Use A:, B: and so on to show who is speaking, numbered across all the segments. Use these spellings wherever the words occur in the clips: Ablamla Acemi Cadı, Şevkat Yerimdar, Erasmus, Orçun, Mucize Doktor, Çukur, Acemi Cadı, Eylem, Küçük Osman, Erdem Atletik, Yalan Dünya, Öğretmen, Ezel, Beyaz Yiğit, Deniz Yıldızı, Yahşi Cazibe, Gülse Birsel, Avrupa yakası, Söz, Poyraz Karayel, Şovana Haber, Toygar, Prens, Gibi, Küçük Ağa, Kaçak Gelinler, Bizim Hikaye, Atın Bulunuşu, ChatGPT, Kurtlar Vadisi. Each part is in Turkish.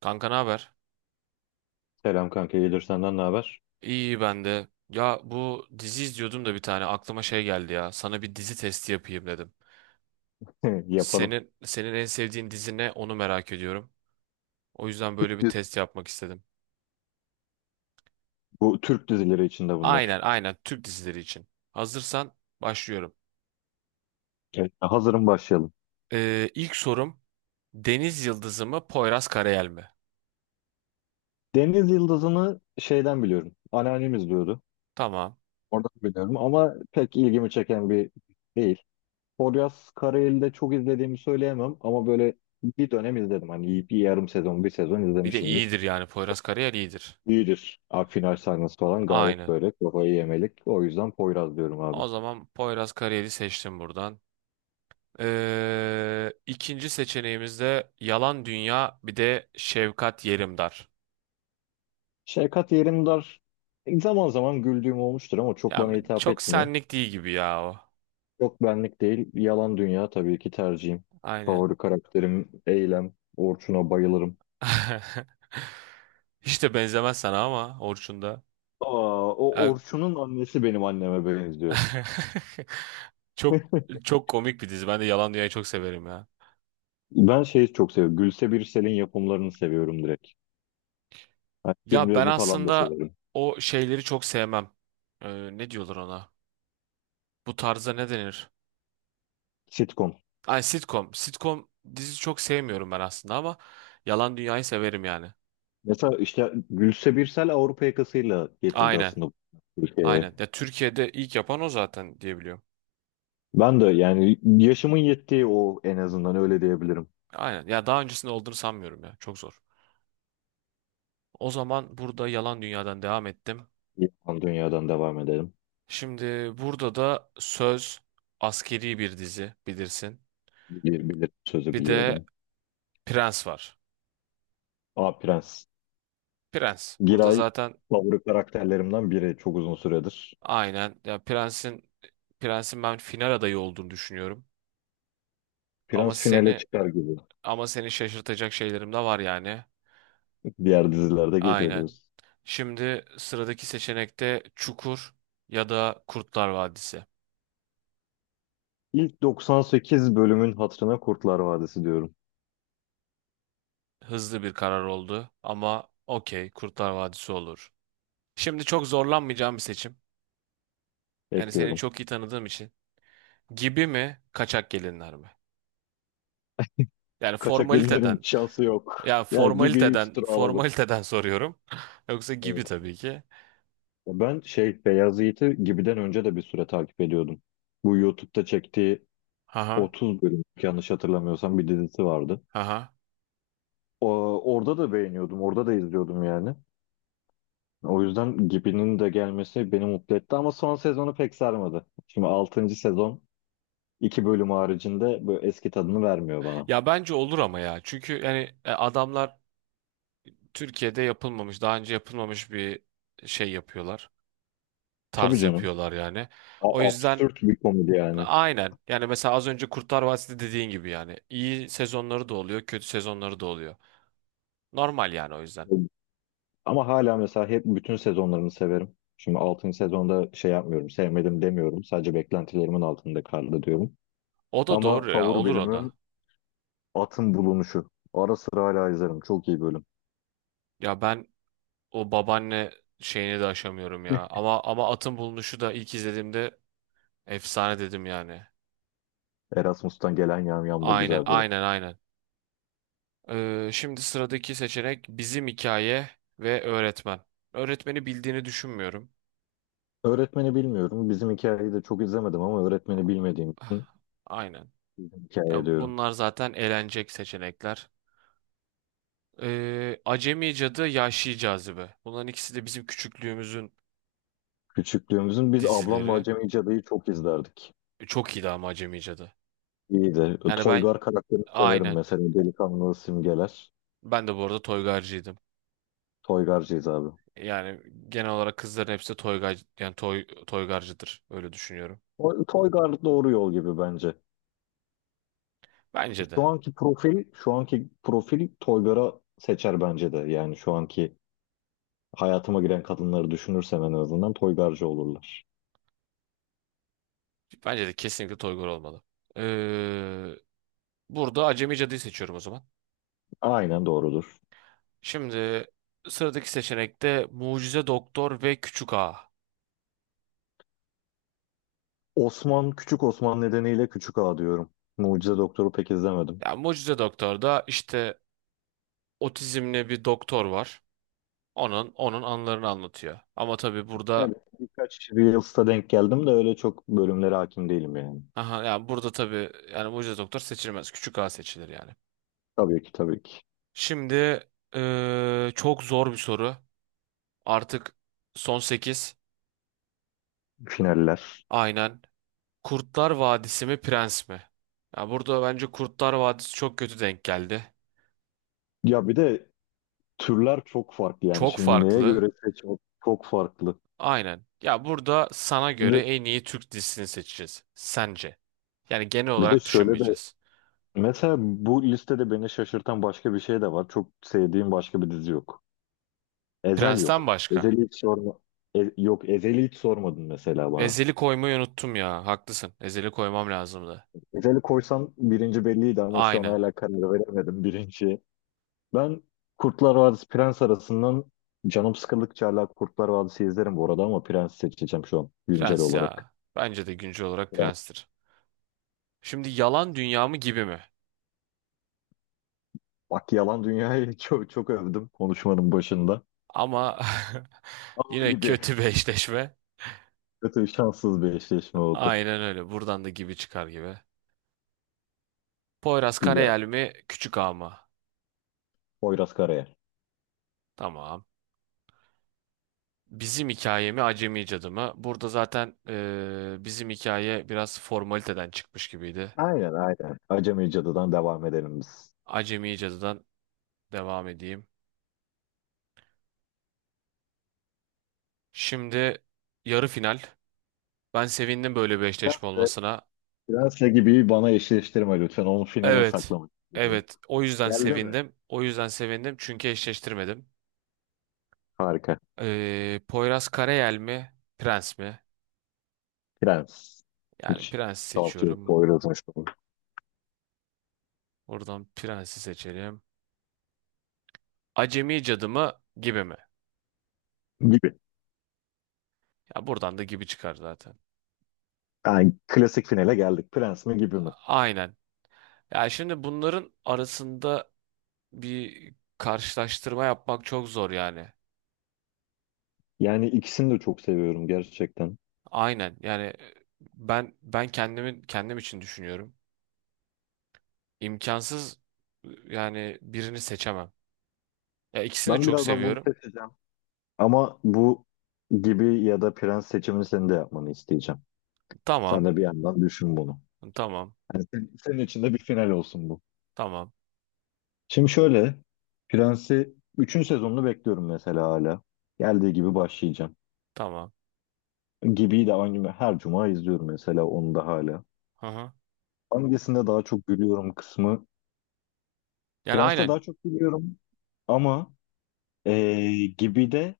A: Kanka ne haber?
B: Selam kanka, iyidir senden ne haber?
A: İyi ben de. Ya bu dizi izliyordum da bir tane aklıma şey geldi ya. Sana bir dizi testi yapayım dedim.
B: Yapalım.
A: Senin en sevdiğin dizi ne? Onu merak ediyorum. O yüzden
B: Türk
A: böyle bir
B: dizi-
A: test yapmak istedim.
B: Bu Türk dizileri içinde
A: Aynen
B: bunlar.
A: aynen Türk dizileri için. Hazırsan başlıyorum.
B: Evet, hazırım başlayalım.
A: İlk sorum Deniz Yıldızı mı Poyraz Karayel mi?
B: Deniz Yıldızı'nı şeyden biliyorum. Anneannem izliyordu.
A: Tamam.
B: Oradan biliyorum ama pek ilgimi çeken bir değil. Poyraz Karayel'i çok izlediğimi söyleyemem ama böyle bir dönem izledim. Hani bir yarım sezon, bir sezon
A: Bir de
B: izlemişimdir.
A: iyidir yani Poyraz Karayel iyidir.
B: İyidir. Abi final sahnesi falan gayet
A: Aynen.
B: böyle kafayı yemelik. O yüzden Poyraz diyorum abi.
A: O zaman Poyraz Karayel'i seçtim buradan. İkinci seçeneğimizde yalan dünya bir de Şevkat Yerimdar.
B: Şevkat Yerimdar zaman zaman güldüğüm olmuştur ama çok
A: Ya
B: bana hitap
A: çok
B: etmiyor.
A: senlik değil gibi ya o.
B: Yok benlik değil. Yalan Dünya tabii ki tercihim.
A: Aynen.
B: Favori karakterim Eylem. Orçun'a bayılırım.
A: Hiç de benzemez sana ama Orçun da.
B: Aa, o
A: Ya-
B: Orçun'un annesi benim anneme benziyor.
A: Çok çok komik bir dizi. Ben de Yalan Dünya'yı çok severim ya.
B: Ben şeyi çok seviyorum. Gülse Birsel'in yapımlarını seviyorum direkt. Hani
A: Ya ben
B: filmlerini falan da
A: aslında
B: severim.
A: o şeyleri çok sevmem. Ne diyorlar ona? Bu tarza ne denir?
B: Sitcom.
A: Ay sitcom. Sitcom dizi çok sevmiyorum ben aslında ama Yalan Dünya'yı severim yani.
B: Mesela işte Gülse Birsel Avrupa yakasıyla getirdi
A: Aynen.
B: aslında bu Türkiye'ye.
A: Aynen. Ya Türkiye'de ilk yapan o zaten diyebiliyorum.
B: Ben de yani yaşımın yettiği o en azından öyle diyebilirim.
A: Aynen. Ya daha öncesinde olduğunu sanmıyorum ya. Çok zor. O zaman burada Yalan Dünya'dan devam ettim.
B: Yalan Dünya'dan devam edelim.
A: Şimdi burada da Söz askeri bir dizi bilirsin.
B: Bilir sözü
A: Bir de
B: biliyorum.
A: Prens var.
B: A Prens.
A: Prens.
B: Bir
A: Burada
B: ay
A: zaten
B: favori karakterlerimden biri çok uzun süredir.
A: aynen ya Prens'in ben final adayı olduğunu düşünüyorum. Ama
B: Prens finale
A: seni
B: çıkar gibi.
A: ama seni şaşırtacak şeylerim de var yani.
B: Diğer dizilerde geliyor
A: Aynen.
B: diyoruz.
A: Şimdi sıradaki seçenekte Çukur ya da Kurtlar Vadisi.
B: İlk 98 bölümün hatırına Kurtlar Vadisi diyorum.
A: Hızlı bir karar oldu ama okey Kurtlar Vadisi olur. Şimdi çok zorlanmayacağım bir seçim. Yani seni
B: Ekliyorum.
A: çok iyi tanıdığım için. Gibi mi, kaçak gelinler mi? Yani
B: Kaçak gelinlerin
A: formaliteden,
B: şansı yok. Ya gibi üstüne alalım.
A: formaliteden soruyorum. Yoksa
B: Evet.
A: gibi tabii ki.
B: Ben Beyaz Yiğit'i Gibi'den önce de bir süre takip ediyordum. Bu YouTube'da çektiği
A: Haha,
B: 30 bölüm yanlış hatırlamıyorsam bir dizisi vardı.
A: haha.
B: O, Orada da beğeniyordum. Orada da izliyordum yani. O yüzden Gibi'nin de gelmesi beni mutlu etti ama son sezonu pek sarmadı. Şimdi 6. sezon iki bölüm haricinde böyle eski tadını vermiyor bana.
A: Ya bence olur ama ya. Çünkü yani adamlar Türkiye'de yapılmamış, daha önce yapılmamış bir şey yapıyorlar.
B: Tabii
A: Tarz
B: canım.
A: yapıyorlar yani. O yüzden
B: Absürt bir komedi yani.
A: aynen. Yani mesela az önce Kurtlar Vadisi dediğin gibi yani iyi sezonları da oluyor, kötü sezonları da oluyor. Normal yani o yüzden.
B: Ama hala mesela hep bütün sezonlarını severim. Şimdi 6. sezonda şey yapmıyorum, sevmedim demiyorum. Sadece beklentilerimin altında kaldı diyorum.
A: O da
B: Ama
A: doğru ya,
B: favori
A: olur o
B: bölümüm
A: da.
B: Atın Bulunuşu. Ara sıra hala izlerim. Çok iyi bölüm.
A: Ya ben o babaanne şeyini de aşamıyorum ya. Ama Atın Bulunuşu da ilk izlediğimde efsane dedim yani.
B: Erasmus'tan gelen yamyam da
A: Aynen,
B: güzel bölüm.
A: aynen, aynen. Şimdi sıradaki seçenek bizim hikaye ve öğretmen. Öğretmeni bildiğini düşünmüyorum.
B: Öğretmeni bilmiyorum. Bizim hikayeyi de çok izlemedim ama öğretmeni bilmediğim için
A: Ah, aynen.
B: bizim
A: Ya
B: hikaye diyorum.
A: bunlar zaten elenecek seçenekler. Acemi Cadı, Yahşi Cazibe. Bunların ikisi de bizim küçüklüğümüzün
B: Küçüklüğümüzün biz Ablamla
A: dizileri.
B: Acemi Cadı'yı çok izlerdik.
A: E, çok iyiydi ama Acemi Cadı.
B: İyiydi.
A: Yani ben
B: Toygar karakterini severim
A: aynen.
B: mesela. Delikanlı simgeler.
A: Ben de bu arada toygarcıydım.
B: Toygarcıyız abi.
A: Yani genel olarak kızların hepsi de toygar yani toy toygarcıdır. Öyle düşünüyorum.
B: Toygar doğru yol gibi bence.
A: Bence
B: Şu
A: de.
B: anki profil, şu anki profil Toygar'a seçer bence de. Yani şu anki hayatıma giren kadınları düşünürsem en azından Toygarcı olurlar.
A: Bence de kesinlikle toygar olmalı. Ee, Burada Acemi Cadı'yı seçiyorum o zaman.
B: Aynen doğrudur.
A: Şimdi sıradaki seçenekte Mucize Doktor ve Küçük Ağa.
B: Osman, Küçük Osman nedeniyle Küçük Ağa diyorum. Mucize Doktor'u pek izlemedim.
A: Yani Mucize Doktor'da işte otizmli bir doktor var. Onun anılarını anlatıyor. Ama tabii
B: Yani
A: burada
B: birkaç Reels'ta denk geldim de öyle çok bölümlere hakim değilim yani.
A: aha yani burada tabii yani Mucize Doktor seçilmez. Küçük A seçilir yani.
B: Tabii ki tabii ki.
A: Şimdi çok zor bir soru. Artık son 8,
B: Finaller.
A: aynen. Kurtlar Vadisi mi Prens mi? Ya burada bence Kurtlar Vadisi çok kötü denk geldi.
B: Ya bir de türler çok farklı yani.
A: Çok
B: Şimdi neye
A: farklı.
B: göre seçmek çok farklı.
A: Aynen. Ya burada sana göre
B: Şimdi
A: en iyi Türk dizisini seçeceğiz. Sence. Yani genel
B: bir de
A: olarak
B: şöyle de
A: düşünmeyeceğiz.
B: mesela bu listede beni şaşırtan başka bir şey de var. Çok sevdiğim başka bir dizi yok. Ezel
A: Prens'ten
B: yok.
A: başka.
B: Ezel'i hiç sorma. Yok Ezel'i hiç sormadın mesela bana.
A: Ezeli koymayı unuttum ya. Haklısın. Ezeli koymam lazımdı.
B: Özel'i koysam birinci belliydi ama şu an
A: Aynen.
B: hala karar veremedim birinci. Ben Kurtlar Vadisi Prens arasından canım sıkıldıkça hala Kurtlar Vadisi izlerim bu arada ama Prens seçeceğim şu an güncel
A: Prens
B: olarak.
A: ya. Bence de güncel olarak
B: Yani
A: prenstir. Şimdi yalan dünya mı gibi mi?
B: bak Yalan Dünya'yı çok, çok övdüm konuşmanın başında.
A: Ama
B: Ama
A: yine
B: gibi
A: kötü bir eşleşme.
B: kötü şanssız bir eşleşme oldu
A: Aynen öyle. Buradan da gibi çıkar gibi. Poyraz
B: gibi ya.
A: Karayel mi? Küçük Ağa mı?
B: Poyraz Karayel.
A: Tamam. Bizim hikaye mi? Acemi Cadı mı? Burada zaten bizim hikaye biraz formaliteden çıkmış gibiydi.
B: Aynen aynen. Acemi Cadı'dan devam edelim biz.
A: Acemi Cadı'dan devam edeyim. Şimdi yarı final. Ben sevindim böyle bir eşleşme
B: Prens'le,
A: olmasına.
B: Prens'le gibi bana eşleştirme lütfen. Onu finale
A: Evet.
B: saklamak istiyorum.
A: Evet. O yüzden
B: Geldi mi?
A: sevindim. O yüzden sevindim çünkü eşleştirmedim.
B: Harika.
A: Poyraz Karayel mi? Prens mi?
B: Prens.
A: Yani
B: Hiç
A: Prens
B: şaltı yok,
A: seçiyorum.
B: Poyraz'ın şovu.
A: Buradan Prens'i seçelim. Acemi Cadı mı? Gibi mi?
B: Gibi.
A: Ya buradan da gibi çıkar zaten.
B: Yani klasik finale geldik. Prens mi gibi mi?
A: Aynen. Ya şimdi bunların arasında bir karşılaştırma yapmak çok zor yani.
B: Yani ikisini de çok seviyorum gerçekten.
A: Aynen. Yani ben kendimin kendim için düşünüyorum. İmkansız yani birini seçemem. Ya ikisini de
B: Ben
A: çok
B: birazdan bunu
A: seviyorum.
B: seçeceğim. Ama bu gibi ya da prens seçimini senin de yapmanı isteyeceğim. Sen
A: Tamam.
B: de bir yandan düşün bunu.
A: Tamam.
B: Yani senin için de bir final olsun bu.
A: Tamam.
B: Şimdi şöyle. Prensi üçüncü sezonunu bekliyorum mesela hala. Geldiği gibi başlayacağım.
A: Tamam.
B: Gibi'yi de aynı her cuma izliyorum mesela onu da hala.
A: Hı hı.
B: Hangisinde daha çok gülüyorum kısmı
A: Yani
B: Prens'te
A: aynen.
B: daha çok biliyorum ama gibi de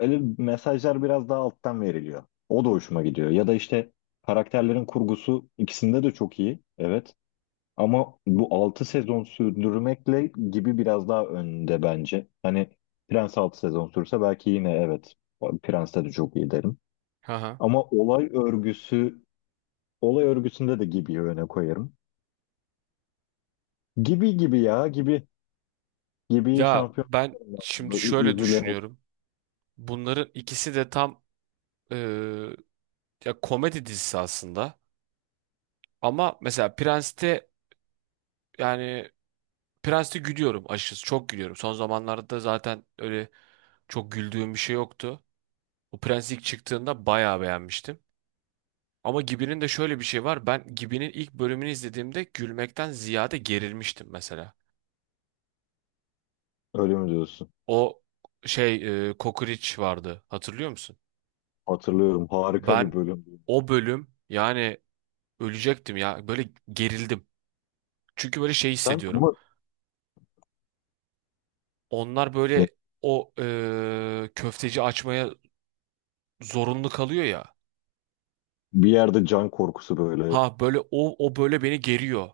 B: öyle mesajlar biraz daha alttan veriliyor. O da hoşuma gidiyor. Ya da işte karakterlerin kurgusu ikisinde de çok iyi. Evet. Ama bu 6 sezon sürdürmekle gibi biraz daha önde bence. Hani Prens 6 sezon sürse belki yine evet Prens'te de çok iyi derim.
A: Hı hı.
B: Ama olay örgüsünde de Gibi'yi öne koyarım. Gibi gibi ya gibi gibi
A: Ya
B: şampiyon.
A: ben şimdi şöyle
B: Üzülerek
A: düşünüyorum. Bunların ikisi de tam e, ya komedi dizisi aslında. Ama mesela Prens'te yani Prens'te gülüyorum açıkçası. Çok gülüyorum. Son zamanlarda zaten öyle çok güldüğüm bir şey yoktu. O Prens ilk çıktığında bayağı beğenmiştim. Ama Gibi'nin de şöyle bir şey var. Ben Gibi'nin ilk bölümünü izlediğimde gülmekten ziyade gerilmiştim mesela.
B: öyle mi diyorsun?
A: O şey Kokoreç vardı. Hatırlıyor musun?
B: Hatırlıyorum. Harika bir
A: Ben
B: bölüm.
A: o bölüm yani ölecektim ya. Böyle gerildim. Çünkü böyle şey
B: Sen
A: hissediyorum.
B: ama
A: Onlar
B: ne-
A: böyle o köfteci açmaya zorunlu kalıyor ya.
B: bir yerde can korkusu böyle.
A: Ha böyle o böyle beni geriyor.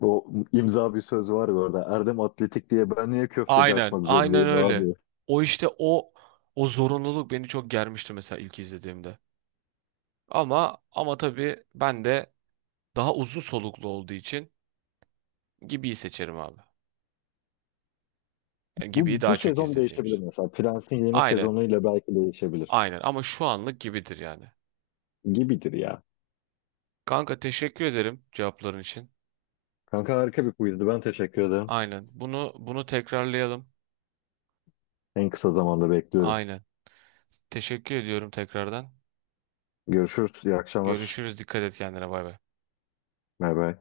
B: O imza bir söz var ya orada. Erdem Atletik diye ben niye köfteci
A: Aynen,
B: açmak
A: aynen
B: zorundayım
A: öyle.
B: abi?
A: O işte o zorunluluk beni çok germişti mesela ilk izlediğimde. Ama tabii ben de daha uzun soluklu olduğu için Gibi'yi seçerim abi. Yani Gibi'yi
B: Bu,
A: daha
B: bu
A: çok
B: sezon
A: izlediğim
B: değişebilir
A: için.
B: mesela. Prens'in yeni
A: Aynen.
B: sezonuyla belki değişebilir.
A: Aynen ama şu anlık Gibi'dir yani.
B: Gibidir ya.
A: Kanka teşekkür ederim cevapların için.
B: Kanka harika bir quizdi. Ben teşekkür ederim.
A: Aynen. Bunu tekrarlayalım.
B: En kısa zamanda bekliyorum.
A: Aynen. Teşekkür ediyorum tekrardan.
B: Görüşürüz. İyi akşamlar.
A: Görüşürüz. Dikkat et kendine. Bay bay.
B: Bay bay.